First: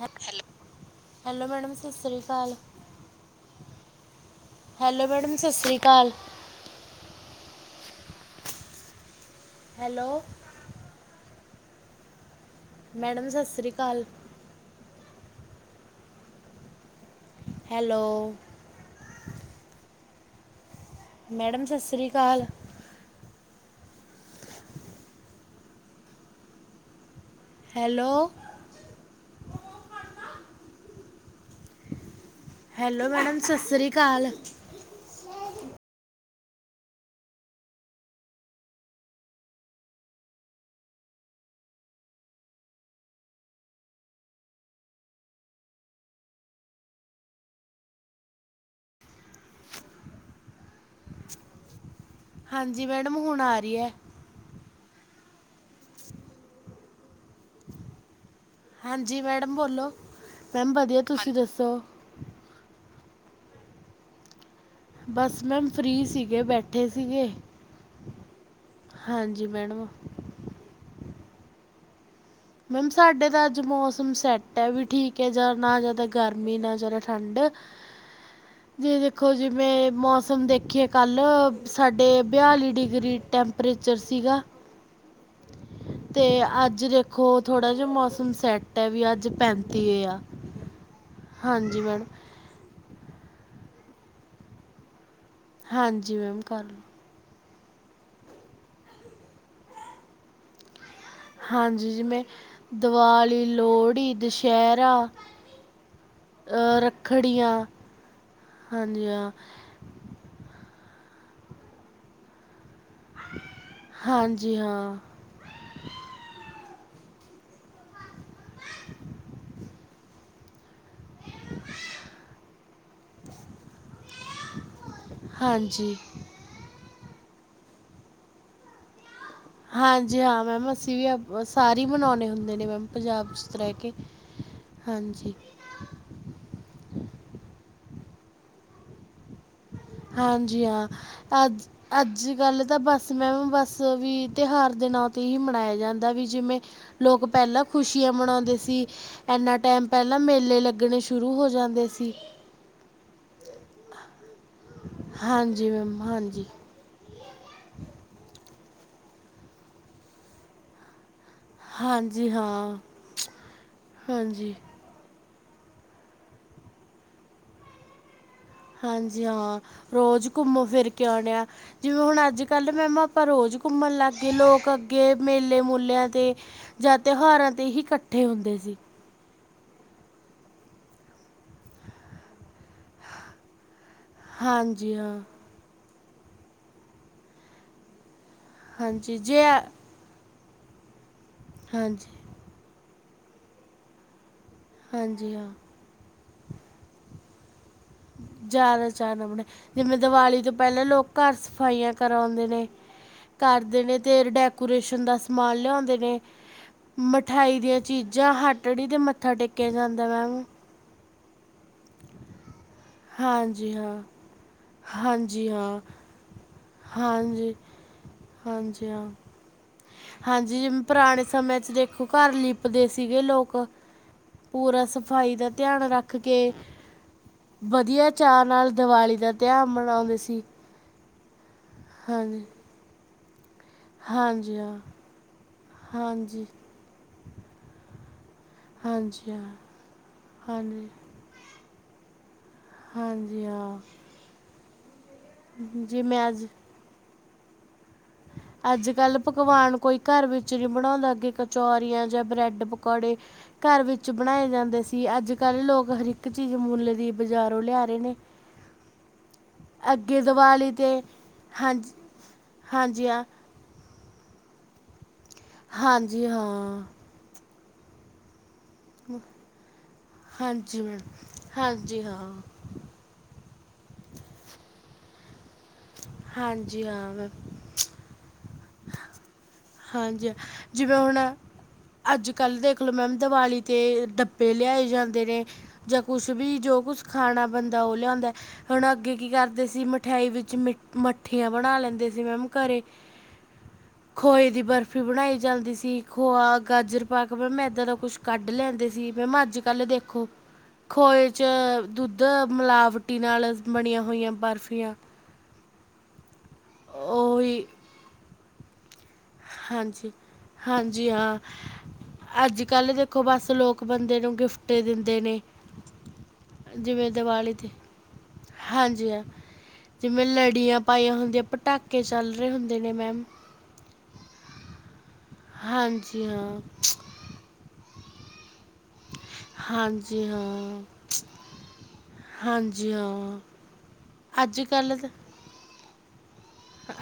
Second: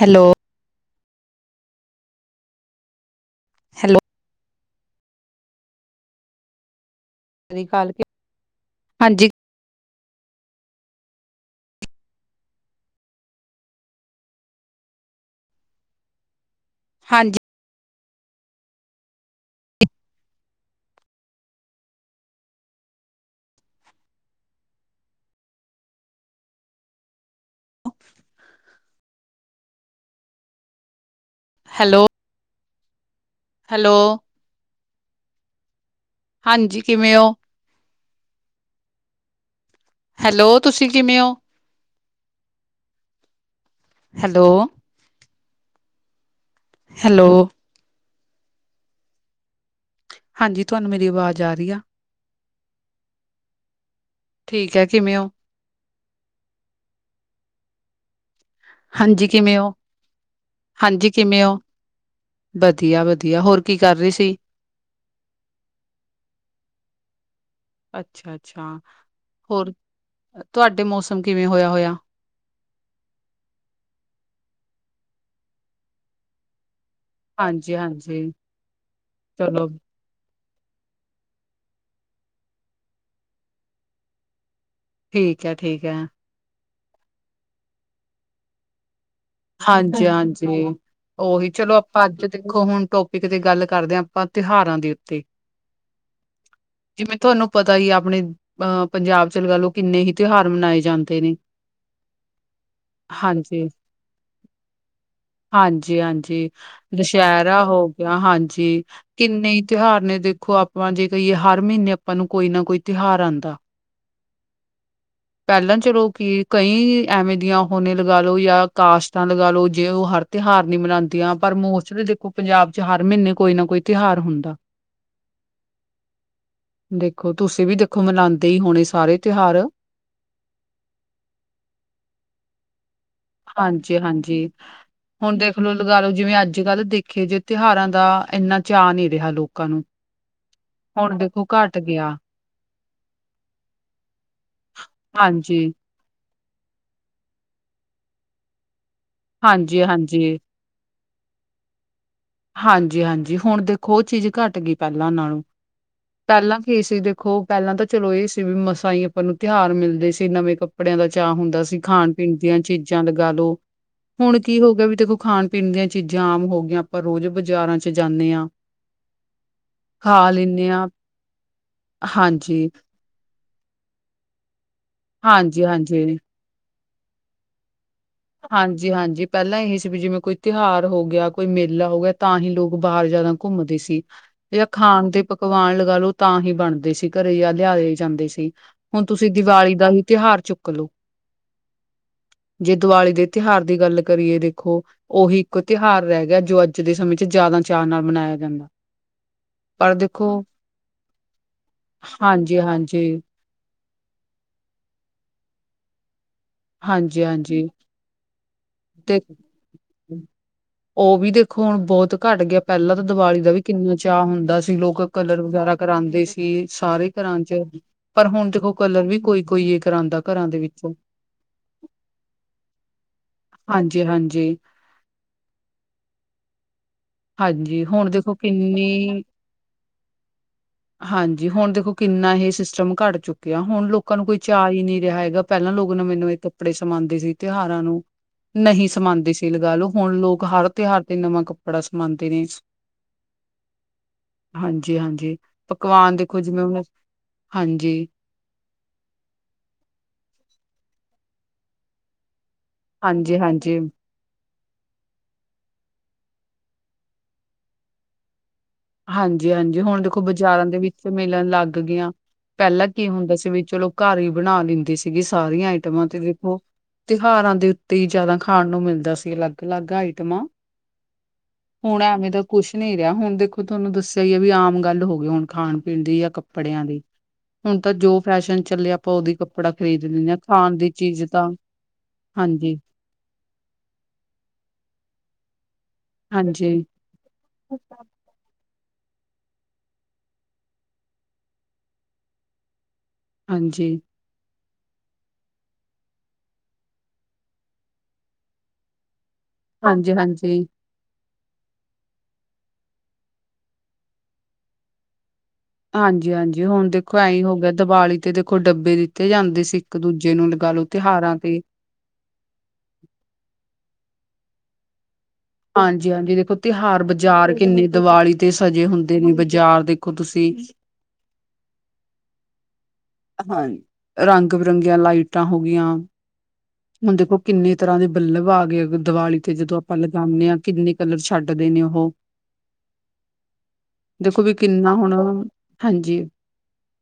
Hello, hello madam, ਸਾਸਰੀ ਕਾਲ। Hello. Hello madam, ਸਸਰੀ ਕਾਲ। ਸਾਸਰੀ ਕਾਲ। ਹਾਂਜੀ ਹੈਲੋ। ਮੈਡਮ ਸਸਰੀ ਕਾਲ। ਹਾਂਜੀ। ਹੈਲੋ, ਮੈਡਮ ਸਸਰੀ ਕਾਲ। [unintelligible] ਹੈਲੋ। ਹੈਲੋ। ਹੈਲੋ ਮੈਡਮ, ਸਸਰੀ ਹੈਲੋ ਕਾਲ। ਹਾਂਜੀ, ਕਿਵੇਂ ਉਹ? ਹੈਲੋ, ਤੁਸੀਂ ਕਿਵੇਂ ਹੋ? ਹੈਲੋ। ਹੈਲੋ। ਹਾਂਜੀ, ਤੁਹਾਨੂੰ ਮੇਰੀ ਆਵਾਜ਼ ਆ ਰਹੀ ਆ। ਹਾਂਜੀ ਮੈਡਮ, ਹੁਣ ਆ ਰਹੀ ਏ। ਠੀਕ ਏ, ਕਿਵੇਂ ਹੋ। ਹਾਂਜੀ ਮੈਡਮ, ਕਿਵੇਂ ਹੋ? ਬੋਲੋਂ ਮੈਮ ਵਧੀਆਂ। ਤੁਸੀਂ ਦੱਸੋ? ਵਧੀਆਂ-ਵਧੀਆਂ। ਹੋਰ ਕੀ ਕਰ ਰਹੀ ਸੀ। ਬਸ ਮੈਮ ਫਰੀ ਸੀਗੇ ਬੈਠੇ ਸੀਗੇ। ਅੱਛਾ ਅੱਛਾ। ਹਾਂਜੀ ਹੋਰ ਮੈਡਮ ਤੁਹਾਡੇ ਮੌਸਮ ਕਿਵੇਂ ਹੋਇਆ ਹੋਇਆ। ਮੈਮ ਸਾਡੇ ਤਾਂ ਅੱਜ ਮੌਸਮ ਸੈੱਟ ਏ ਵੀ ਠੀਕ ਏ ਜਾਂ ਨਾ ਜ਼ਿਆਦਾ ਗਰਮੀ ਨਾ ਜ਼ਿਆਦਾ ਠੰਡ ਹਾਂਜੀ, ਹਾਂਜੀ ਜੇ ਦੇਖੋਂ ਚਲੋ ਜਿਵੇਂ ਮੌਸਮ ਦੇਖੀਏ ਕੱਲ੍ਹ ਸਾਡੇ ਬਿਆਲੀ ਡਿਗਰੀ ਟੈਂਪਰੇਚਰ ਸੀਗਾ। ਠੀਕ ਐ -ਠੀਕ ਐ ਤੇ ਅੱਜ ਦੇਖੋਂ ਥੋੜ੍ਹਾ ਜਾ ਮੌਸਮ ਸੈੱਟ ਏ ਵੀ ਅੱਜ ਹਾਂਜੀ ਆ -ਹਾਂਜੀ ਓਹੀ ਚਲੋ ਹਾਂਜੀ ਆਪਾਂ ਮੈਡਮ ਅੱਜ ਦੇਖੋਂ ਹੁਣ ਟੋਪਿਕ ਦੀ ਗੱਲ ਕਰਦੇ ਹਾਂ ਆਪਾਂ ਤਿਉਹਾਰਾਂ ਦੇ ਉੱਤੇ ਹਾਂਜੀ ਮੈਮ ਕਰਲੋ ਜਿਵੇਂ ਤੁਹਾਨੂੰ ਪਤਾ ਈ ਆ ਆਪਣੇ ਅਹ ਪੰਜਾਬ ਚ ਲਗਾ ਲਓ ਕਿੰਨੇ ਹੀ ਤਿਉਹਾਰ ਮਨਾਏ ਜਾਂਦੇ ਨੇ ਹਾਂਜੀ ਜਿਵੇਂ ਦਿਵਾਲੀ, ਹਾਂਜੀ, ਲੋਹੜੀ, ਦੁਸ਼ਹਿਰਾ। ਹਾਂਜੀ- ਹਾਂਜੀ ਦੁਸ਼ਹਿਰਾ ਹੋ ਗਿਆ ਹਾਂਜੀ ਕਿੰਨੇ ਈ ਤਿਉਹਾਰ ਨੇ ਦੇਖੋਂ ਆਪਾਂ ਜੇ ਕਹੀਏ ਹਰ ਮਹੀਨੇ ਆਪਾਂ ਨੂੰ ਕੋਈ ਨਾ ਕੋਈ ਤਿਉਹਾਰ ਆਂਦਾ ਹਾਂਜੀ ਹਾਂ ਪਹਿਲਾਂ ਚਲੋ ਕਿ ਕਈ ਐਵੇਂ ਦੀਆਂ ਹੋਨੇ ਲਗਾ ਲਓ ਜਾਂ ਕਾਸ਼ਤਾਂ ਲਗਾ ਲੋ ਜੇ ਉਹ ਹਰ ਤਿਉਹਾਰ ਨੀ ਮਨਾਦੀਆਂ ਪਰ ਮੋਸਟਲੀ ਦੇਖੋਂ ਪੰਜਾਬ ਚ ਹਰ ਮਹੀਨੇ ਕੋਈ ਨਾ ਕੋਈ ਤਿਉਹਾਰ ਹੁੰਦਾ ਹਾਂਜੀ। ਦੇਖੋਂ ਤੁਸੀਂ ਵੀ ਦੇਖੋਂ ਮਨਾਂਦੇ ਈ ਹੋਣੇ ਸਾਰੇ ਤਿਉਹਾਰ ਹਾਂਜੀ ਹਾਂ ਮੈਮ ਅਸੀਂ ਵੀ ਆਪ ਸਾਰੇ ਮਨਾਉਣੇ ਹੁੰਦੇ ਨੇ ਮੈਮ ਪੰਜਾਬ 'ਚ ਰਹਿ ਕੇ ਹਾਂਜੀ -ਹਾਂਜੀ ਹਾਂਜੀ ਹੁਣ ਦੇਖ ਚਲੋ ਲਗਾ ਲਓ, ਜਿਵੇਂ ਅੱਜ- ਕੱਲ੍ਹ ਦੇਖੇ ਜੇ ਤਿਉਹਾਰਾਂ ਦਾ ਐਨਾ ਚਾਅ ਨੀ ਰਿਹਾ ਲੋਕ ਹਾਂਜੀ ਹਾਂ ਅੱਜ ਘੱਟ ਗਿਆ ਅੱਜ ਗੱਲ ਤਾਂ ਬਸ ਮੈਮ ਬਸ ਵੀ ਤਿਉਹਾਰ ਦੇ ਨਾਂ ਤੇ ਹੀ ਹਾਂਜੀ, ਮਨਾਇਆ ਜਾਂਦਾ ਵੀ ਜਿਵੇਂ ਲੋਕ ਪਹਿਲਾਂ ਖ਼ੁਸ਼ੀਆਂ ਮਨਾਉਂਦੇ ਸੀ ਐਨਾ ਟਾਇਮ ਪਹਿਲਾਂ ਹਾਂਜੀ-ਹਾਂਜੀ, ਮੇਲੇ ਲੱਗਣੇ ਸ਼ੁਰੂ ਹੋ ਜਾਂਦੇ ਸੀ ਹਾਂਜੀ -ਹਾਂਜੀ ਹੁਣ ਦੇਖੋਂ ਉਹ ਚੀਜ਼ ਘੱਟ ਗਈ ਪਹਿਲਾਂ ਨਾਲੋਂ ਹਾਂਜੀ ਮੈਮ ਹਾਂਜੀ ਪਹਿਲਾਂ ਕੀ ਸੀ ਦੇਖੋਂ ਪਹਿਲਾਂ ਤਾਂ ਚਲੋ ਇਹ ਸੀ ਵੀ ਮਸਾਂ ਈ ਆਪਾਂ ਨੂੰ ਤਿਉਹਾਰ ਮਿਲਦੇ ਸੀ ਨਵੇਂ ਕੱਪ ਕੱਪੜਿਆਂ ਦਾ ਚਾਅ ਹੁੰਦਾ ਸੀ ਖਾਣ ਹਾਂਜੀ ਪੀਣ ਦੀਆਂ ਹਾਂ ਚੀਜ਼ਾਂ ਲਗਾ ਲੋ ਹੁਣ ਹਾਂਜੀ ਕੀ ਹੋ ਗਿਆ ਦੇਖੋਂ ਖਾਣ ਖਾਣ -ਪੀਣ ਦੀਆਂ ਚੀਜ਼ਾਂ ਆਮ ਹੋ ਗਈਆਂ ਆਪਾਂ ਰੋਜ਼ ਬਾਜ਼ਾਰਾਂ 'ਚ' ਜਾਨੇ ਆ ਹਾਂਜੀ ਹਾਂ ਰੋਜ਼ ਖਾ ਘੁੰਮੋ ਲੈਂਨੇ ਆ ਫ਼ਿਰ ਕੇ ਆਉਣੇ ਆ ਜਿਵੇਂ ਹੁਣ ਅੱਜ ਹਾਂਜੀ, ਕੱਲ੍ਹ ਮੈਮ ਆਪਾਂ ਰੋਜ਼ ਘੁੰਮਣ ਲਗ ਗੇ ਲੋਕ ਅੱਗੇ ਮੇਲੇ ਹਾਂਜੀ-ਹਾਂਜੀ। ਮੁਲਿਆਂ ਤੇ ਜਾਂ ਤਿਉਹਾਰਾਂ ਤੇ ਹੀਂ ਕੱ ਹਾਂਜੀ- ਹਾਂਜੀ ਪਹਿਲਾਂ ਇਹੀ ਸੀ ਵੀ ਜਿਵੇਂ ਕੋਈ ਤਿਉਹਾਰ ਹੋ ਗਿਆ ਕੋਈ ਮੇਲਾ ਹੋ ਗਿਆ ਤਾਂ ਹੀ ਲੋਕ ਬਾਹਰ ਜ਼ਿਆਦਾ ਘੁੰਮਦੇ ਸੀ ਜਾਂ ਹਾਂਜੀ ਖਾਣ ਹਾਂ ਦੇ ਪੱਕ ਪਵਾਨ ਲਗਾ ਲਓ ਤਾਂ ਹੀ ਬਣਦੇ ਸੀ ਘਰੇ ਜਾਂ ਲਿਆ ਜਾਂਦੇ ਸੀ ਹੁਣ ਹਾਂਜੀ ਤੁਸੀਂ ਜੇ ਦੀਵਾਲੀ ਦਾ ਹੀ ਤਿਉਹਾਰ ਚੁੱਕ ਲੋ ਹਾਂਜੀ। ਦੀਵਾਲੀ ਦੇ ਤਿਉਹਾਰ ਦੀ ਗੱਲ ਕਰੀਏ ਦੇਖੋਂ ਹਾਂਜੀ ਉਹੀ ਹਾਂ, ਇੱਕ ਤਿਉਹਾਰ ਰਹਿ ਗਿਆ ਜੋ ਅੱਜ ਦੇ ਸਮੇਂ ਚ ਜ਼ਿਆਦਾ ਚਾਅ ਨਾਲ ਮਨਾਇਆ ਜਾਂਦਾ। ਜ਼ਿਆਦਾ ਚਾਆ ਨਾ ਮਨਾਇਓਚਬਣਾ ਪਰ ਜਿਵੇਂ ਦੀਵਾਲੀ ਤੋਂ ਪਹਿਲਾਂ ਲੋਕ ਘਰ ਸਫਾਈਆਂ- ਕਰਾਉਂਦੇ ਹਾਂਜੀ- ਨੇ, ਹਾਂਜੀ। ਕਰਦੇ ਨੇ ਤੇ ਡੈਕੋਰੇਸ਼ਨ ਦਾ ਸਮਾਨ ਲਿਆਉਂਦੇ ਨੇ ਮਿਠਾਈ ਹਾਂਜੀ-ਹਾਂਜੀ ਦੀਆਂ ਚੀਜ਼ਾਂ ਹੱਟੜੀ ਤੇ ਮੱਥਾ ਟੇਕਿਆ ਜਾਂਦਾ ਮੈਮ ਉਹ ਵੀ ਦੇਖੋਂ ਹੁਣ ਬਹੁਤ ਘੱਟ ਗਿਆ ਪਹਿਲਾਂ ਤਾਂ ਦੀਵਾਲੀ ਦਾ ਵੀ ਹਾਂਜੀ ਕਿੰਨਾ ਹਾਂ, ਚਾਅ ਹੁੰਦਾ ਸੀ ਲੋਕ ਕਲਰ ਹਾਂਜੀ ਵਗੈਰਾ ਹਾਂ, ਕਰਾਂਦੇ ਸੀ ਸਾਰੇ ਘਰਾਂ ਹਾਂਜੀ। 'ਚ 'ਪਰ ਹੁਣ ਦੇਖੋਂ ਹਾਂਜੀ ਕਲਰ ਹਾਂ, ਵੀ ਕੋਈ- ਕੋਈ ਉਹ ਕਰਾਂਦਾ ਘਰਾਂ ਦੇ ਹਾਂਜੀ ਜਿਵੇਂ ਵਿੱਚ ਪੁਰਾਣੇ ਸਮੇਂ 'ਚ ਦੇਖੋ ਘਰ ਲਿਪਦੇ ਸੀਗੇ ਲੋਕ ਹਾਂਜੀ ਹਾਂਜੀ ਪੂਰਾ ਸਫ਼ਾਈ ਦਾ ਧਿਆਨ ਰੱਖ ਕਿਉਂਕਿ ਹਾਂਜੀ ਵਧੀਆ ਹੁਣ ਦੇਖੋ ਚਾਅ ਨਾਲ ਦਿਵਾਲੀ ਕਿੰਨੀ ਦਾ ਤਿਉਹਾਰ ਮਨਾਉਂਦੇ ਸੀ। ਹਾਂਜੀ, ਹੁਣ ਦੇਖੋ ਕਿੰਨਾ ਹਾਂਜੀ, ਇਹ ਸਿਸਟਮ ਘੱਟ ਚੁੱਕਾ। ਕਿਹਾ। ਹੁਣ ਲੋਕਾਂ ਨੂੰ ਕੋਈ ਹਾਂਜੀ ਚਾਅ ਹਾਂ, ਹੀ ਨਹੀਂ ਰਿਹਾ ਹੈਗਾ। ਪਹਿਲਾਂ ਲੋਕ ਨਵੇਂ-ਨਵੇਂ ਹਾਂਜੀ। ਕੱਪੜੇ ਸਮਾਉਂਦੇ ਸੀ ਤਿਉਹਾਰਾਂ ਨੂੰ। ਨਹੀਂ ਹਾਂਜੀ ਸਮਾਂਦੇ ਸੀ ਹਾਂ ਲਗਾ ਲਓ। ਹੁਣ ਲੋਕ ਹਰ ਹਾਂਜੀ ਤਿਉਹਾਰ ਤੇ ਨਵਾਂ ਕੱਪੜਾ ਸਮਾਉਂਦੇ ਨੇ। ਹਾਂਜੀ ਹਾਂ। ਹਾਂਜੀ ਹਾਂਜੀ। ਜੇ ਪਕਵਾਨ ਮੈਂ ਦੇਖੋ ਜਿਵੇਂ ਹੁਣ ਹਾਂਜੀ। ਅੱਜ-ਕੱਲ੍ਹ ਪਕਵਾਨ ਕੋਈ ਘਰ ਵਿੱਚ ਨੀ ਬਣਾਉਦਾ। ਅਗੇ ਕਚੋਰੀਆਂ ਜਾਂ ਬ੍ਰੈਡ ਪਕੌੜੇ ਹਾਂਜੀ ਹਾਂਜੀ ਘਰ ਵਿੱਚ ਵਿੱਚ ਬਣਾਏ ਜਾਂਦੇ ਸੀ। ਅੱਜ-ਕੱਲ੍ਹ ਲੋਕ ਹਰ ਇੱਕ ਚੀਜ਼ ਮੁੱਲ ਦੀ ਬਜ਼ਾਰੋਂ ਲਿਆ ਰਹੇ ਨੇ। ਹਾਂਜੀ ਹਾਂਜੀ। ਹੁਣ ਦੇਖੋ, ਅੱਗੇ ਬਾਜ਼ਾਰਾਂ ਦੀਵਾਲੀ ਦੇ 'ਤੇ ਵਿੱਚ ਮਿਲਣ ਲੱਗ ਹਾਂਜੀ ਗਈਆਂ। ਪਹਿਲਾਂ ਹਾਂਜੀ ਕੀ ਹਾਂ ਹੁੰਦਾ ਸੀ ਵੀ ਚਲੋ। ਘਰ ਹੀ ਬਣਾ ਲੈਂਦੀ ਸੀਗੀ ਸਾਰੀਆਂ ਆਈਟਮਾਂ ਤੇ ਹਾਂਜੀ ਦੇਖੋ ਹਾਂ ਤਿਉਹਾਰਾਂ ਦੇ ਉੱਤੇ ਹੀ ਜ਼ਿਆਦਾ ਖਾਣ ਨੂੰ ਮਿਲਦਾ। ਦਾ ਸੀ ਅਲੱਗ-ਅਲੱਗ ਆਈਟਮਾਂ। ਹਾਂਜੀ ਮੈਮ ਹੁਣ ਹਾਂਜੀ ਹਾਂ ਐਵੇਂ ਦਾ ਕੁਛ ਨਹੀਂ ਰਿਹਾ। ਹੁਣ ਦੇਖੋ ਤੁਹਾਨੂੰ ਦੱਸਿਆ ਹੀ ਐ ਵੀ ਆਮ ਗੱਲ ਹੋ ਗਈ। ਹੁਣ ਖਾਣ-ਪੀਣ ਦੀ ਜਾਂ ਕੱਪੜਿਆਂ ਹਾਂਜੀ ਦੀ। ਹਾਂ ਮੈਮ ਹੁਣ ਤਾਂ ਜੋ ਫੈਸ਼ਨ ਚੱਲੇ ਆਪਾਂ ਉਹਦੀ ਕੱਪੜਾ ਖਰੀਦ ਹਾਂਜੀ ਲੈਂਦੇ ਹਾਂ ਖਾਣ ਦੀ ਜਿਵੇਂ ਹੁਣ ਚੀਜ਼ ਤਾਂ ਅੱਜ-ਕੱਲ੍ਹ ਹਾਂਜੀ-ਹਾਂਜੀ, ਦੇਖ ਲਓ ਮੈਮ ਦੀਵਾਲੀ ਤੇ ਡੱਬੇ ਲਿਆਏ ਜਾਂਦੇ ਨੇ। ਜਾਂ ਕੁਛ ਵੀ ਜੋ ਕੁਛ ਖਾਣਾ ਬੰਦਾ ਉਹ ਲਿਉਦਾ। ਹੁਣ ਅੱਗੇ ਕੀ ਕਰਦੇ ਸੀ ਮਠਿਆਈ ਵਿੱਚ ਮਿ ਮੱਠੀਆਂ ਬਣਾ ਲੈਂਦੇ ਸੀ ਮੈਮ ਘਰੇ। ਹਾਂਜੀ। ਖੋਏ ਦੀ ਬਰਫ਼ੀ ਬਣਾਈ ਜਾਂਦੀ ਸੀ। ਖੋਆ, ਗਾਜਰ ਪਾਕ ਮੈਂਮ ਇੱਦਾਂ ਦਾ ਕੁਛ ਕੱਢ ਲੈਂਦੇ ਸੀ। ਮੈਮ ਅੱਜ-ਕੱਲ੍ਹ ਦੇਖੋ ਹਾਂਜੀ-ਹਾਂਜੀ। ਖੋਹੇ 'ਚ ਦੁੱਧ ਮਿਲਾਵਟੀ ਨਾਲ ਬਣੀਆਂ ਹੋਈਆਂ ਬਰਫ਼ੀਆਂ। ਹਾਂਜੀ ਹਾਂਜੀ। ਹੁਣ ਦੇਖੋ ਐਂ ਹੋ ਉਹੀ ਗਿਆ। ਦੀਵਾਲੀ ਤੇ ਦੇਖੋ ਡੱਬੇ ਦਿ- ਤੇ ਜਾਂਦੇ ਸੀ ਹਾਂਜੀ ਇੱਕ-ਦੂਜੇ ਨੂੰ ਲਗਾ ਲਓ ਤਿਉਹਾਰਾਂ ਤੇ। ਅੱਜ-ਕੱਲ੍ਹ ਦੇਖੋ ਬਸ ਲੋਕ ਬੰਦੇ ਨੂੰ ਗਿਫਟ ਦਿੰਦੇ ਨੇ। ਹਾਂਜੀ ਹਾਂਜੀ। ਦੇਖੋ ਤਿਉਹਾਰ ਜਿਵੇਂ ਦੀਵਾਲੀ ਬਾਜ਼ਾਰ 'ਤੇ ਕਿੰਨੇ ਦੀਵਾਲੀ ਤੇ ਸਜੇ ਹਾਂਜੀ ਹੁੰਦੇ ਹਾਂ ਨੇ ਬਾਜ਼ਾਰ ਦੇਖੋ ਜਿਵੇਂ ਤੁਸੀਂ। ਲੜੀਆਂ ਪਾਈਆਂ ਹੁੰਦੀਆਂ। ਪਟਾਕੇ ਚੱਲ ਰਹੇ ਹੁੰਦੇ ਨੇ ਮੈਮ। ਹਾਂਜੀ ਰੰਗ-ਬਿਰੰਗੀਆਂ ਲਾਈਟਾਂ ਹੋ ਗਈਆਂ। ਹਾਂਜੀ ਹਾਂ ਹੁਣ ਦੇਖੋ ਕਿੰਨੇ ਤਰ੍ਹਾਂ ਦੇ ਬੱਲਬ ਆ ਗਏ। ਦੀਵਾਲੀ ਤੇ ਜਦੋਂ ਆਪਾਂ ਹਾਂਜੀ ਲਗਾਣੇ ਆ ਹਾਂ ਕਿੰਨੇ ਕਲਰ ਛੱਡਦੇ ਨੇ ਉਹੋ। ਹਾਂਜੀ ਹਾਂ। ਦੇਖੋ ਵੀ ਅੱਜ ਕਿੰਨਾ ਹੁਣ ਹਾਂਜੀ।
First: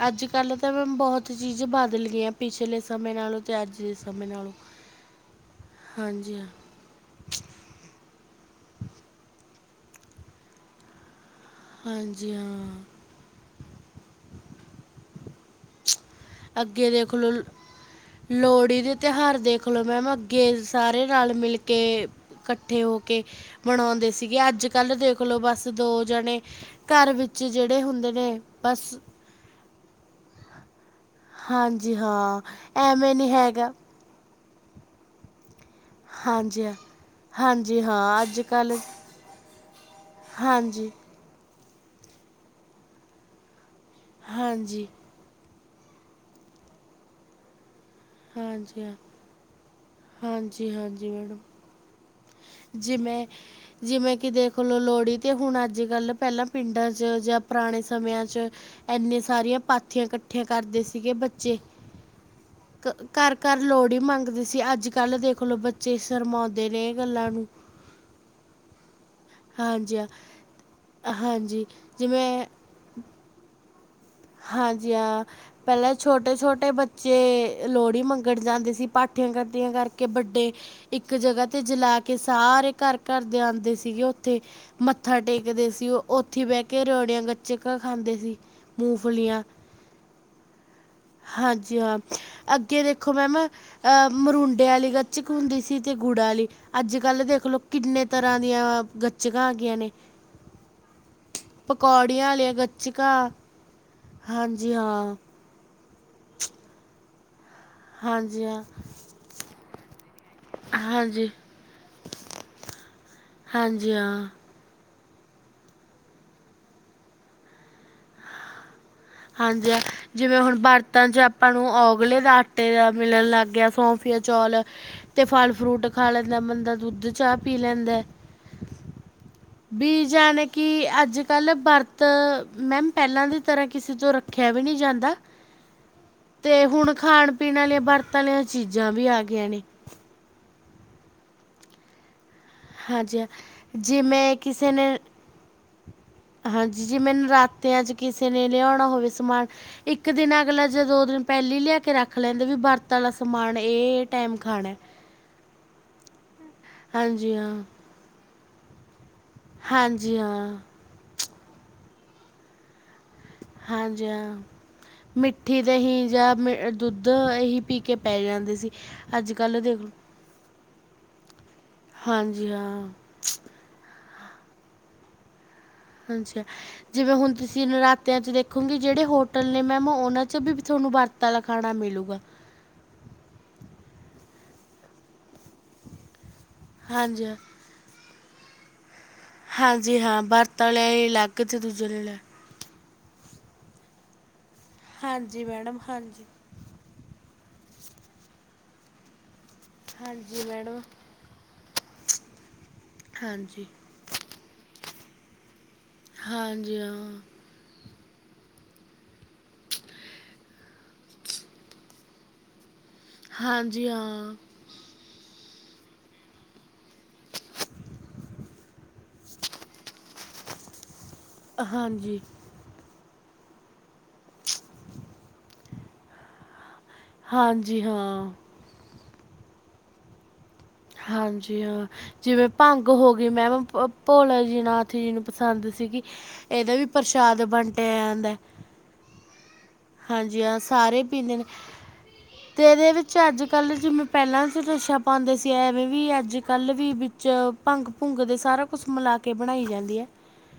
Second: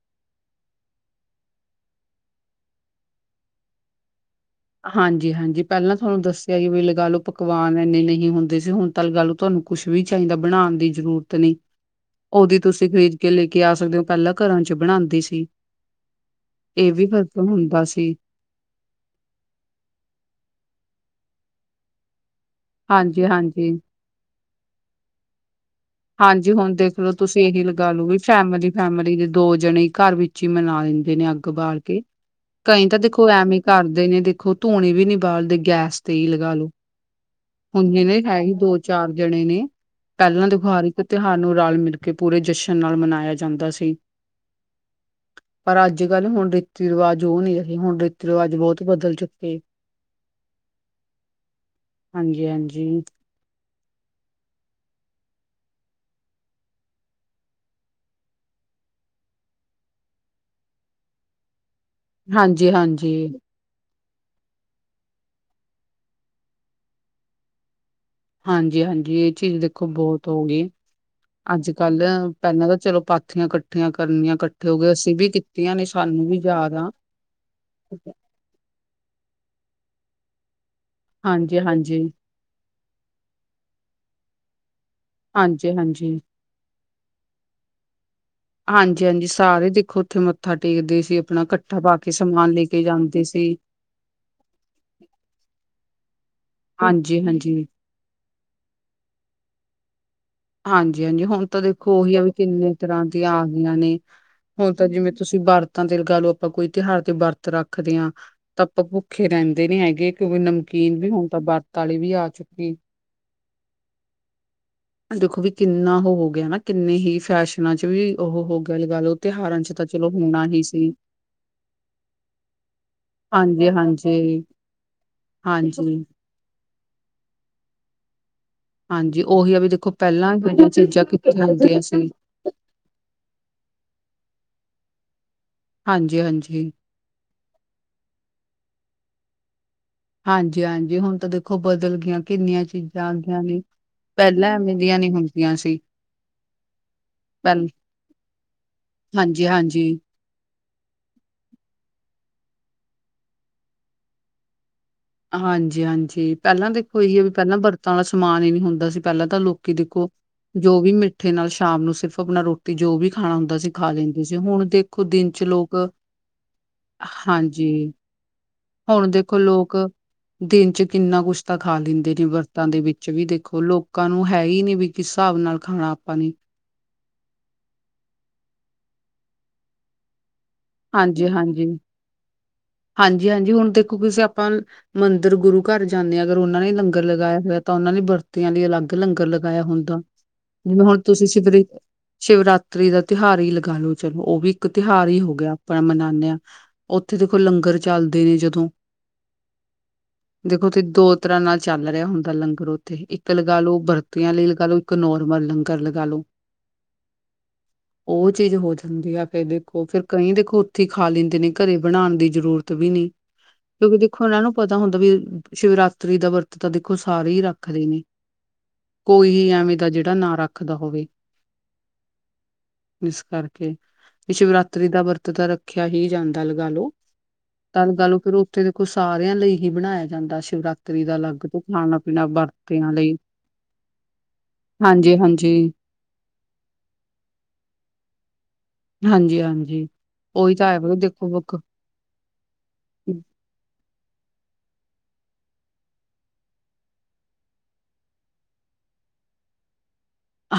ਅੱਜ-ਕੱਲ੍ਹ ਤਾਂ ਮੈਮ ਬਹੁਤ ਚੀਜ਼ਾਂ ਬਦਲ ਗਈਆਂ ਪਿਛਲੇ ਸਮੇਂ ਨਾਲੋਂ ਤੇ ਅੱਜ ਦੇ ਸਮੇਂ ਨਾਲੋਂ। ਹਾਂਜੀ ਹਾਂਜੀ ਪਹਿਲਾਂ ਤੁਹਾਨੂੰ ਹਾਂਜੀ ਹਾਂ ਦੱਸਿਆ ਜ ਵੀ ਲਗਾ ਲਓ ਪਕਵਾਨ ਇੰਨੇ ਨਹੀਂ ਹੁੰਦੇ ਸੀ। ਹੁਣ ਤਾਂ ਲਗਾ ਲਉ ਤੁਹਾਨੂੰ ਕੁਛ ਵੀ ਚਾਹੀਦਾ ਬਣਾਣ ਦੀ ਜ਼ਰੂਰਤ ਨੀ। ਹਾਂਜੀ ਉਹਦੀ ਹਾਂ ਤੁਸੀਂ ਖ਼ਰੀਦ ਕੇ ਲੈ ਕੇ ਆ ਸਕਦੇ ਹੋ। ਪਹਿਲਾਂ ਘਰਾਂ ਚ ਬਣਾਦੀ ਸੀ। ਅੱਗੇ ਇਹ ਵੀ ਦੇਖ ਫਰਕ ਲਓ ਹੁੰਦਾ ਸੀ। ਲੋਹੜੀ ਦੇ ਤਿਉਹਾਰ ਦੇਖ ਲਓ ਮੈਮ ਅੱਗੇ ਸਾਰੇ ਨਾਲ ਮਿਲ ਕੇ ਕੱਠੇ ਹੋ ਕੇ ਹਾਂਜੀ-ਹਾਂਜੀ, ਹਾਂਜੀ ਮਨਾਉਂਦੇ ਸੀਗੇ। ਅੱਜ-ਕੱਲ੍ਹ ਦੇਖਲੋ ਬਸ ਦੋ ਜਣੇ ਹਾਂਜੀ, ਹੁਣ ਦੇਖ ਘਰ ਲੋ ਵਿੱਚ ਤੁਸੀਂ ਇਹੀ ਜਿਹੜੇ ਲਗਾ ਲਓ ਹੁੰਦੇ ਵੀ ਨੇ ਬਸ ਫੈਮਿਲੀ-ਫੈਮਿਲੀ ਦੇ ਦੋ ਜਣੇ ਘਰ ਵਿੱਚ ਮਨਾ ਲੈਂਦੇ ਨੇ ਅੱਗ ਬਾਲ ਹਾਂਜੀ ਕੇ ਹਾਂ ਕਈ ਤਾਂ ਦੇਖੋ ਨਹੀਂ ਐਵੇਂ ਹੈਗਾ ਘਰ ਦੇ ਨੇ ਦੇਖੋ, ਧੂਣੀ ਵੀ ਨੀ ਬਾਲਦੇ ਗੈਸ ਤੇ ਹੀ ਲਗਾ ਹਾਂਜੀ ਲੋੋ। ਹਾਂ ਹਾਂਜੀ ਹੁਣ ਜਿਦੇ ਹਾਂ ਅੱਜ ਹੈਗੇ ਕੱਲ੍ਹ ਦੋ-ਚਾਰ ਜਣੇ ਨੇ ਪਹਿਲਾਂ ਦੇ ਹਾਂਜੀ ਤਿਉਹਾਰ ਨੂੰ ਰਲ-ਮਿਲ ਕੇ ਪੂਰੇ ਜਸ਼ਨ ਨਾਲ ਮਨਾਇਆ ਜਾਂਦਾ ਸੀ। ਹਾਂਜੀ ਪਰ ਅੱਜ-ਕੱਲ੍ਹ ਹੁਣ ਰੀਤੀ ਰਿਵਾਜ਼ ਉਹ ਨੀ ਰਹੇ। ਹੁਣ ਰੀਤੀ ਰਿਵਾਜ ਬਹੁਤ ਹਾਂਜੀ ਹਾਂ ਬਦਲ ਚੁੱਕੇ। ਹਾਂਜੀ ਹਾਂਜੀ ਮੈਡਮ [inaudible] ਹਾਂਜੀ ਹਾਂਜੀ। ਜਿਵੇਂ ਜਿਵੇਂ ਕਿ ਦੇਖ ਲਓ ਲੋਹੜੀ ਤੇ ਹੁਣ ਅੱਜ ਕੱਲ੍ਹ ਪਹਿਲਾਂ ਪਿੰਡਾਂ 'ਚ ਜਾਂ ਪੁਰਾਣੇ ਸਮਿਆਂ 'ਚ ਇੰਨੇ ਸਾਰੀਆਂ ਪਾਥੀਆਂ ਇਕੱਠੀਆਂ ਕਰਦੇ ਸੀਗੇ ਬੱਚੇ। ਹਾਂਜੀ-ਹਾਂਜੀ। ਘਰ -ਘਰ ਲੋਹੜੀ ਮੰਗਦੇ ਸੀ ਅੱਜ ਦੇਖਲੋ ਬੱਚੇ ਸ਼ਰਮਾਉਂਦੇ ਨੇ। ਗੱਲਾਂ ਨੂੰ ਹਾਂਜੀ -ਹਾਂਜੀ। ਚੇਂਜ ਦੇਖੋ, ਹਾਂਜੀ ਬਹੁਤ ਹਾਂ- ਹੋ ਗਈ ਹਾਂਜੀ ਅੱਜ-ਕੱਲ੍ਹ ਜਿਵੇਂ ਪਹਿਲਾਂ ਤਾਂ ਚਲੋ ਪਾਥੀਆਂ ਇਕੱਠੀਆਂ ਕਰਨੀਆਂ। ਇਕੱਠੇ ਹੋ ਗਏ ਹਾਂਜੀ ਅਸੀਂ ਹਾਂ ਵੀ ਕੀਤੀਆਂ ਨੇ ਪਹਿਲਾਂ ਸਾਨੂੰ ਵੀ ਛੋਟੇ-ਛੋਟੇ ਯਾਦ ਆ। ਬੱਚੇ ਲੋਹੜੀ ਮੰਗ ਪਾਥੀਆਂ ਇਕੱਠੀਆਂ ਕਰਕੇ ਵੱਡੇ ਇੱਕ ਜਗ੍ਹਾ ਤੇ ਹਾਂਜੀ-ਹਾਂਜੀ, ਜਲਾਕੇ ਸਾਰੇ ਘਰ- ਘਰ ਦੇ ਆਉਂਦੇ ਸੀਗੇ ਉੱਥੇ ਮੱਥਾ ਟੇਕਦੇ ਸੀ ਉਹ ਹਾਂਜੀ-ਹਾਂਜੀ। ਉੱਥੇ ਬਹਿ ਕੇ ਕੇ ਰੋੜੀਆਂ ਗੱਚਕਾ ਖਾਂਦੇ ਸੀ। ਹਾਂਜੀ -ਹਾਂਜੀ ਮੂੰਗਫਲੀਆਂ ਸਾਰੇ ਦੇਖੋ ਉੱਥੇ ਮੱਥਾ ਟੇਕਦੇ। ਆਪਣਾ ਹਾਂਜੀ ਇੱਕਠਾ ਪਾ ਕੇ ਸਮਾਨ ਲੈ ਕੇ ਜਾਂਦੇ ਸੀ। ਆ ਮਰੂਡੇ ਵਾਲੀ ਗੱਚਕ ਹੁੰਦੀ ਸੀ ਅਤੇ ਗੁੜਾ ਵਾਲੀ ਅੱਜ ਕੱਲ੍ਹ ਦੇਖ ਹਾਂਜੀ-ਹਾਂਜੀ, ਲਓ ਕਿੰਨੇ ਤਰ੍ਹਾਂ ਦੀਆਂ ਗੱਚਗਾਂ ਆ ਗਈਆਂ ਨੇ ਹਾਂਜੀ ਹਾਂਜੀ ਹੁਣ ਤਾਂ ਦੇਖੋ ਉਹੀ ਪਕੌੜੀਆਂ ਵੀ ਆਲੀਆਂ ਕਿੰਨੀਆਂ ਤਰ੍ਹਾਂ ਗੱਚਕਾਂ ਦੀਆਂ ਆ ਗਈਆਂ ਨੇ ਹਾਂਜੀ ਹੁਣ ਜਿਵੇਂ ਹਾਂ, ਤੁਸੀਂ ਵਰਤਾਂ ਤੇ ਲਗਾ ਲਓ ਆਪਾਂ ਕੋਈ ਤਿਉਹਾਰ ਤੇ ਵਰਤ ਰੱਖਦੇ ਹਾਂ ਹਾਂਜੀ ਹਾਂ, ਤਾਂ ਆਪਾਂ ਭੁੱਖੇ ਰਹਿੰਦੇ ਨੀ ਹੈਗੇ ਕਿਉਂਕਿ ਨਮਕੀਨ ਵੀ ਹੁਣ ਹਾਂਜੀ। ਤਾਂ ਵ ਰਤ ਵਾਲੀ ਵੀ ਆ ਚੁੱਕੀ। ਹਾਂਜੀ ਹਾਂ। ਦੇਖੋ ਵੀ ਕਿੰਨਾ ਉਹ ਹੋ ਗਿਆ ਨਾ ਕਿੰਨੇ ਹੀ ਫੈਸ਼ਨਾਂ 'ਚ' ਵੀ ਉਹ ਹੋ ਗਿਆ ਲਗਾ ਲਓ ਤਿਉਹਾਰਾਂ ਹਾਂਜੀ ਚ ਹਾਂ, ਤਾਂ ਚਲੋ ਜਿਵੇਂ ਹੋਣਾ ਹੁਣ ਹੀ ਸੀ ਵਰਤਾ ਚ ਆਪਾਂ ਨੂੰ ਔਗਲੇ ਦਾ ਟੇ ਦਾ ਮਿਲਣ ਲੱਗ ਗਿਆ ਹਾਂਜੀ ਸੌਫੀਆ ਹਾਂਜੀ ਚੌਲ ਤੇ ਫਲ ਹਾਂਜੀ ਫਰੂਟ ਖਾ ਲੈ ਜ ਬੰਦਾ ਦੁੱਧ ਚਾਹ ਪੀ ਲੈਂਦਾ। ਹਾਂਜੀ ਉਹੀ ਆ ਵੀ ਦੇਖੋ ਵੀ ਪਹਿਲਾਂ ਜਾਣੀ ਜਿਹੜੀਆਂ ਕਿ ਚੀਜ਼ਾਂ ਅੱਜ ਕਿੱਥੇ ਕੱਲ੍ਹ ਹੁੰਦੀਆਂ ਵਰਤ ਸੀ ਮੈ ਪਹਿਲਾਂ ਦੀ ਤਰ੍ਹਾਂ ਕਿਸੇ ਤੋਂ ਰੱਖਿਆ ਵੀ ਨਹੀਂ ਜਾਂਦਾ, ਹਾਂਜੀ ਤੇ ਹਾਂਜੀ ਹੁਣ ਖਾਣ ਪੀਣ ਵਾਲੀਆਂ ਵਰਤਾਂ ਵਾਲੀਆਂ ਚੀਜ਼ਾਂ ਵੀ ਆ ਗਈਆਂ ਨੇ। ਹਾਂਜੀ- ਹਾਂਜੀ ਹੁਣ ਤਾਂ ਦੇਖੋ ਬਦਲਗਈਆਂ ਕਿੰਨੀਆਂ ਚੀਜ਼ਾਂ ਹਾਂਜੀ ਹਾਂ, ਆਉਂਦੀਆਂ ਨੇ ਜਿਵੇਂ ਪਹਿਲਾਂ ਕਿਸੇ ਐਵੇਂ ਨੇ ਦੀਆਂ ਨੀ ਹੁੰਦੀਆਂ ਸੀ। ਹਾਂਜੀ ਜੀ ਜਿਵੇ ਪਹਿਲ ਨਰਾਤਿਆਂ ਚ ਕਿਸੇ ਨੇ ਲਿਆਉਣਾ ਹੋਵੇ ਸਮਾਨ ਹਾਂਜੀ ਹਾਂਜੀ ਇੱਕ ਦਿਨਾਂ ਅਗਲਾ ਜੇ ਦੋ ਦਿਨ ਪਹਿਲੀ ਲਿਆ ਕੇ ਰੱਖ ਲੈਂਦੇ ਵੀ ਵਰਤ ਵਾਲਾ ਸਮਾਨ ਇਹ - ਇਹ ਟਾਈਮ ਖਾਣਾ। ਹਾਂਜੀ -ਹਾਂਜੀ ਪਹਿਲਾਂ ਦੇਖੋ ਇਹੀ ਹੈ ਵੀ ਹਾਂਜੀ ਪਹਿਲਾਂ ਹਾਂ, ਵਰਤਾਂ ਵਾਲਾ ਸਮਾਨ ਹੀ ਨੀ ਹੁੰਦਾ ਸੀ। ਪਹਿਲਾਂ ਤਾਂ ਲੋਕੀ ਦੇਖੋ, ਹਾਂਜੀ ਹਾਂ, ਜੋ ਵੀ ਮਿੱਠੇ ਨਾਲ ਸ਼ਾਮ ਨੂੰ ਸਿਰਫ ਆਪਣਾ ਰੋਟੀ ਜੋ ਵੀ ਖਾਣਾ ਹੁੰਦਾ ਸੀ ਖਾ ਹਾਂਜੀ ਲੈਂਦੇ ਹਾਂ ਸੀ ਹੁਣ ਦੇਖੋ ਦਿਨ 'ਚ ਮਿੱਠੀ ਲੋਕ ਦੇਹੀਂ ਜਾਂ ਮ ਦੁੱਧ ਇਹੀ ਹਾਂਜੀ ਪੀ ਕੇ ਪੈ ਜਾਂਦੇ ਸੀ। ਹੁਣ ਦੇਖੋ ਅੱਜ-ਕੱਲ੍ਹ ਲੋਕ, ਦੇਖ ਲੋ ਦਿਨ ਚ ਕਿੰਨਾ ਕੁਛ ਰ ਖਾ ਲੈਂਦੇ ਨੇ ਹਾਂਜੀ ਵਰਤਾਂ ਦੇ ਹਾਂ, ਵਿੱਚ ਵੀ ਦੇਖੋ ਲੋਕਾਂ ਨੂੰ ਹੈ ਹੀ ਨੇ ਵੀ ਕਿਸ ਹਿਸਾਬ ਨਾਲ ਖਾਣਾ ਆਪਾਂ ਨੇ ਹਾਂਜੀ ਹਾਂ ਜਿਵੇਂ ਹੁਣ ਤੁਸੀਂ ਨਰਾਤਿਆਂ ਚ ਦੇਖੋਗੇ ਜਿਹੜੇ ਹੋਟਲ ਨੇ ਮੈਮ ਉਹਨਾਂ 'ਚ 'ਚ' ਵੀ ਤੁਹਾਨੂੰ ਵਰਤ ਵਾਲਾ ਖਾਣਾ ਮਿਲੇਗਾ। ਹਾਂਜੀ -ਹਾਂਜੀ ਹੁਣ ਦੇਖੋ ਕਿਸੇ ਆਪਾਂ ਮੰਦਿਰ ਗੁਰੂ ਘਰ ਜਾਂਦੇ ਹਾਂ ਅਗਰ ਉਹਨਾਂ ਨੇ ਲੰਗਰ ਹਾਂਜੀ ਹਾਂ, ਲਗਾਇਆ ਹੋਇਆ ਤਾਂ ਉਹਨਾਂ ਦੀ ਬਰਤੀਆਂ ਲਈ ਅਲੱਗ ਲੰਗਰ ਲ ਗਾਇਆ ਹੁੰਦਾ, ਹਾਂਜੀ ਹਾਂ, ਵਰਤ ਜਿਵੇਂ ਹੁਣ ਆਲੇ ਤੁਸੀਂ ਅਲੱਗ ਸ਼ਿਵ ਤੇ ਦੂਜੇ ਲਈ ਅਲੱਗ। ਸ਼ਿਵਰਾਤ ਤਰੀ ਦਾ ਤਿਉਹਾਰ ਹੀ ਲਗਾ ਲਓ, ਚਲੋ ਉਹ ਵੀ ਇੱਕ ਤਿਉਹਾਰ ਹੀ ਹੋ ਹਾਂਜੀ ਗਿਆ ਮੈਡਮ ਆਪਣਾ ਹਾਂਜੀ ਮਨਾਉਂਦੇ ਹਾਂ। ਉੱਥੇ ਦੇਖੋ ਲੰਗਰ ਚੱਲਦੇ ਨੇ ਜਦੋਂ ਹਾਂਜੀ ਦੇਖੋ ਮੈਡਮ ਉਥੇ ਦੋ ਤਰ੍ਹਾਂ ਨਾਲ ਚੱਲ ਰਿਹਾ ਹੁੰਦਾ ਲੰਗਰ ਉੱਥੇ, ਇੱਕ ਲਗਾ ਹਾਂਜੀ ਲਓ ਬਰਤ ਆਂ ਲਈ ਲਗਾ ਲਓ ਇੱਕ ਨੋਰਮਲ ਲੰਗਰ ਲਗਾ ਲਓ। ਹਾਂਜੀ ਹਾਂ ਉਹ ਚੀਜ਼ ਹੋ ਜਾਂਦੀ ਆ ਫੇਰ ਦੇਖੋ ਫਿਰ ਕਈ ਦੇਖੋ ਉੱਥੇ ਖਾ ਲੈਦੇ ਨੇ ਘਰੇ ਬਣਾਣ ਦੀ ਜ਼ਰੂਰਤ ਵੀ ਨਹੀਂ, ਹਾਂਜੀ ਕਿਉਂਕਿ ਦੇਖੋ ਹਾਂ ਇਹਨਾਂ ਨੂੰ ਪਤਾ ਹੁੰਦਾ ਵੀ ਸ਼ਿਵਰਾਤਰੀ ਦਾ ਵਰਤ ਤਾਂ ਦੇਖੋ ਸਾਰੇ ਹੀ ਰੱਖਦੇ ਨੇ। ਕੋਈ ਹੀ ਐਵੇਂ ਦਾ ਜਿਹੜਾ ਨਾ ਰੱਖਦਾ ਹੋਵੇ। ਹਾਂਜੀ। ਇਸ ਕਰਕੇ ਸ਼ਿਵਰਾਤਰੀ ਦਾ ਵਰਤ ਤਾਂ ਰੱਖਿਆ ਹੀ ਜਾਂਦਾ ਲਗਾਲੋ ਹਾਂਜੀ ਤਾਂ ਹਾਂ ਲਗਾ ਲੋ ਫਿਰ ਤੇ ਦੇਖੋ ਸਾਰਿਆਂ ਲਈ ਹੀ ਬਣਾਇਆ ਜਾਂਦਾ ਸ਼ਿਵਰਾਤਰੀ ਦਾ ਅਲੱਗ ਤੋਂ ਹਾਂਜੀ ਹਾਂ ਖਾਣਾ। ਪੀਣਾ ਜਿਵੇਂ ਭੰਗ ਵਰਤਿਆਂ ਲਈ ਹੋਗੀ ਮੈਮ ਭੋਲਾ ਜੀ ਨਾਥ ਜੀ ਨੂੰ ਪਸੰਦ ਹਾਂਜੀ-ਹਾਂਜੀ, ਸੀਗੀ। ਇਹਦਾ ਵੀ ਪ੍ਰਸ਼ਾਦ ਵੰਡਿਆ ਜਾਂਦਾ। ਹਾਂਜੀ-ਹਾਂਜੀ। ਹਾਂਜੀ ਉਹੀ ਹਾਂ। ਤਾਂ ਹੈ ਸਾਰੇ ਦੇਖੋ ਪੀਂਦੇ ਨੇ ਬੁੱਕ ਤੇ ਇਹਦੇ ਵਿੱਚ ਅੱਜ-ਕੱਲ੍ਹ ਜਿਵੇਂ ਪਹਿਲਾਂ ਚ ਨਸ਼ਾ ਪਾਦੇ ਸੀ। ਐਵੇਂ ਵੀ ਅੱਜ-ਕੱਲ੍ਹ ਵੀ ਵਿੱਚ ਭੰਗ-ਭੁੰਗ ਦੇ ਸਾਰਾ ਕੁਛ ਮਿਲਾ ਕੇ ਕੇ ਬਣਾਈ ਜਾਂਦੀ ਐ।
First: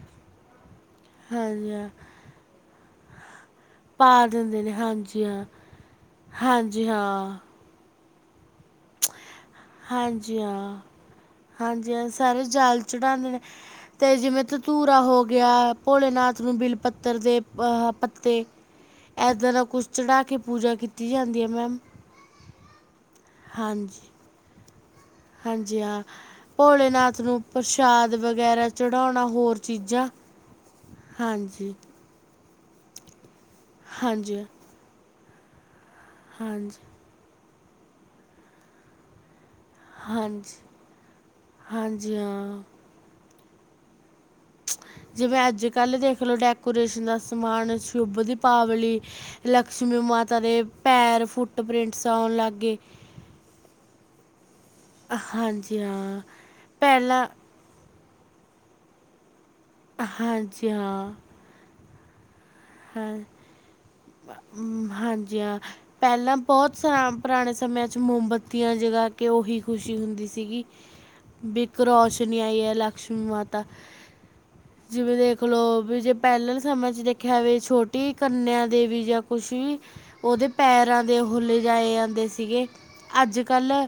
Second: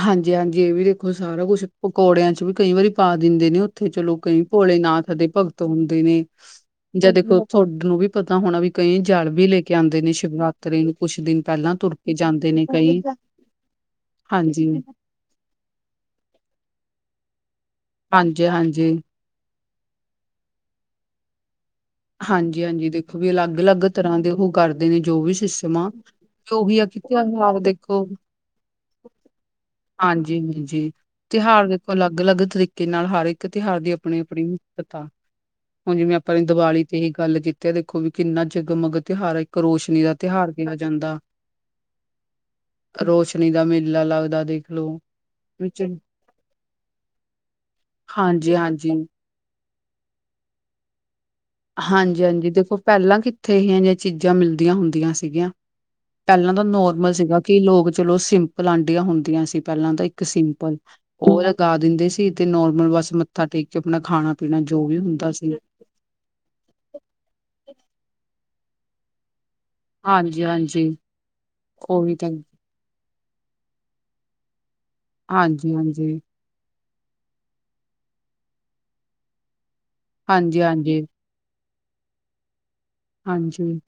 ਹਾਂਜੀ-ਹਾਂਜੀ। ਇਹ ਵੀ ਸਾਰਾ ਕੁੱਛ ਹਾਂ ਪਕੌੜਿਆਂ ਚ ਵੀ ਕਈ ਵਾਰੀ ਪਾ ਦਿੰਦੇ ਨੇ, ਉੱਥੇ ਚਲੋ ਪਾ ਕਈ ਦਿੰਦੇ ਨੇ ਭੋਲੇ ਨਾਥ ਹਾਂਜੀ ਦੇ ਹਾਂ ਭ- ਗਤ ਹੁੰਦੇ ਨੇ ਹਾਂਜੀ ਜਾਂ ਹਾਂ, ਦੇਖੋ ਥੋਨੂੰ ਵੀ ਪਤਾ ਹੋਣਾ ਵੀ ਕਈ ਜਲ ਵੀ ਲੈ ਕੇ ਆਦੇ ਨੇ। ਹਾਂਜੀ ਹਾਂ, ਸ਼ਿਵਰਾਤਰੀ ਨੂੰ ਕੁਛ ਦਿਨ ਪਹਿਲਾਂ ਹਾਂਜੀ ਤੁਰ ਹਾਂ ਕੇ ਸਾਰੇ ਜਾਂਦੇ ਨੇ ਜਲ ਕਈ। ਚੜਾਉਂਦੇ ਤੇ ਜਿਵੇ ਹਾਂਜੀ, ਧਤੂਰਾ ਹੋ ਗਿਆ। ਭੋਲੇਨਾਥ ਨੂੰ ਬਿਲ ਪੱਤਰ ਦੇ ਅਹ ਪੱਤੇ। ਹਾਂਜੀ-ਹਾਂਜੀ। ਇੱਦਾਂ ਦਾ ਕੁਛ ਚੜ੍ਹਾ ਕੇ ਪੂਜਾ ਕੀਤੀ ਜਾਂਦੀ ਏ ਮੈਮ। ਹਾਂਜੀ-ਹਾਂਜੀ। ਵੀ ਅਲੱਗ-ਅਲੱਗ ਹਾਂਜੀ, ਤਰ੍ਹਾਂ ਦੇ ਉਹ ਕਰਦੇ ਨੇ ਜੋ ਵੀ ਸਿਸਮ ਹਾਂਜੀ ਆ ਹਾਂ। ਤੇ ਉਹੀ ਆ ਕਿੱਥੇ ਭੋਲੇਨਾਥ ਨੂੰ ਆਪਦੇ ਪ੍ਰਸ਼ਾਦ ਵਗੈਰਾ ਚੜਾਣਾ ਹੋਰ ਚੀਜ਼ਾਂ। ਹਾਂਜੀ-ਹਾਂਜੀ। ਤਿਉਹਾਰ ਹਾਂਜੀ, ਦੇਖੋ, ਅਲੱਗ-ਅਲੱਗ ਤਰੀਕੇ ਕੇ ਨਾਲ ਹਰ ਇੱਕ ਤਿਉਹਾਰ ਦੀ ਆਪਣੀ-ਆਪਣੀ ਹਾਂਜੀ, ਮਹੱਤਤਾ। ਹੁਣ ਜਿਵੇਂ ਆਪਾਂ ਨੇ ਹਾਂਜੀ, ਦੀਵਾਲੀ ਇਹੀ ਗੱਲ ਕੀਤੀ ਦੇਖੋ ਵੀ ਕਿੰਨਾ ਜਗਮਗ ਤਿਉਹਾਰ ਏ। ਕਰੋਸ਼ਨੀ ਦਾ ਤਿਉਹਾਰ ਹਾਂਜੀ, ਕਿਹਾ ਜਾਂਦਾ। ਹਾਂਜੀ ਹਾਂ। ਰੋਸ਼ਨੀ ਦਾ ਮੇਲਾ ਲੱਗਦਾ ਦੇਖ ਲਓ। ਜਿਵੇਂ, ਅੱਜ-ਕੱਲ੍ਹ ਦੇਖ ਲਓ ਡੈਕੋਰੇਸ਼ਨ ਦਾ ਸਮਾਨ, ਸ਼ੁੱਭ ਹਾਂਜੀ-ਹਾਂਜੀ, ਦੀਪਾਵਲੀ। ਲਕਸ਼ਮੀ ਮਾਤਾ ਦੇ ਪੈਰ ਫੁੱਲ। ਹਾਂਜੀ -ਹਾਂਜੀ ਦੇਖੋ, ਪਹਿਲਾਂ ਕਿੱਥੇ ਇਹੋ ਜਿਹੀਆਂ ਚੀਜ਼ਾਂ ਮਿਲਦੀਆਂ ਹੁੰਦੀਆਂ ਸੀਗੀਆਂ। ਹਾਂਜੀ ਹਾਂ ਪਹਿਲਾਂ ਤਾਂ ਨੋਰਮਲ ਪਹਿਲਾਂ ਸੀਗਾ ਕਿ ਲੋਕ ਚਲੋ ਸਿੰਪਲ ਆਂਢੀਆਂ ਹੁੰਦੀਆਂ ਸੀ। ਪਹਿਲਾਂ ਤਾਂ ਇੱਕ ਹਾਂਜੀ ਸਿੰਪਲ। ਹਾਂ ਹੋਰ ਲਗਾ ਦਿੰਦੇ ਸੀ ਤੇ ਨੋਰਮਲ ਬਸ ਹਾਂ ਮੱਥਾ ਟੇਕ ਕੇ ਆਪਣਾ ਖਾਣਾ ਪੀਣਾ ਜੋ ਮ, ਵੀ ਹੁੰਦਾ ਹਾਂਜੀ ਸੀ। ਹਾਂ ਪਹਿਲਾਂ ਬਹੁਤ ਸ ਪੁਰਾਣੇ ਸਮਿਆਂ 'ਚ ਮੋਮਬੱਤੀਆਂ ਜਗ੍ਹਾ ਕੇ ਉਹੀ ਖੁਸ਼ੀ ਹੁੰਦੀ ਹਾਂਜੀ ਸੀਗੀ ਹਾਂਜੀ ਵੀ ਇੱਕ ਉਹੀ ਤਾਂ ਰੋਸ਼ਨੀ ਆਈ ਏ ਲੱਖ ਲਕਸ਼ਮੀ ਮਾਤਾ ਜਿਵੇਂ ਦੇਖ ਹਾਂਜੀ ਹਾਂਜੀ ਲਓ ਵੀ ਜੇ ਹਾਂਜੀ ਪਹਿਲਾਂ ਸਮੇਂ ਚ ਦੇਖ ਐਵੇ ਛੋਟੀ ਕੰਨਿਆਂ ਦੇਵੀ ਜਾਂ ਕੁਛ ਵੀ ਉਹਦੇ ਹਾਂਜੀ ਪੈਰਾਂ ਦੇ ਫੁੱਲ ਲਾਏ ਜਾਂਦੇ ਸੀਗੇ। ਹਾਂਜੀ ਅੱਜ-ਕੱਲ੍ਹ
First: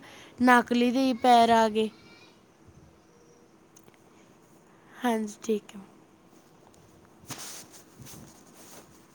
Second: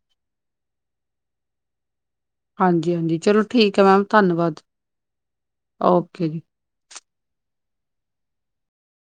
ਨਕਲੀ ਦੇ ਹੀ ਪੈਰ ਆ ਗਏ। ਹਾਂਜੀ -ਹਾਂਜੀ। ਚਲੋ ਠੀਕ ਏ ਮੈਮ, ਧੰਨਵਾਦ। ਹਾਂਜੀ ਠੀਕ ਐ। ਓਕੇ ਜੀ। [inaudible]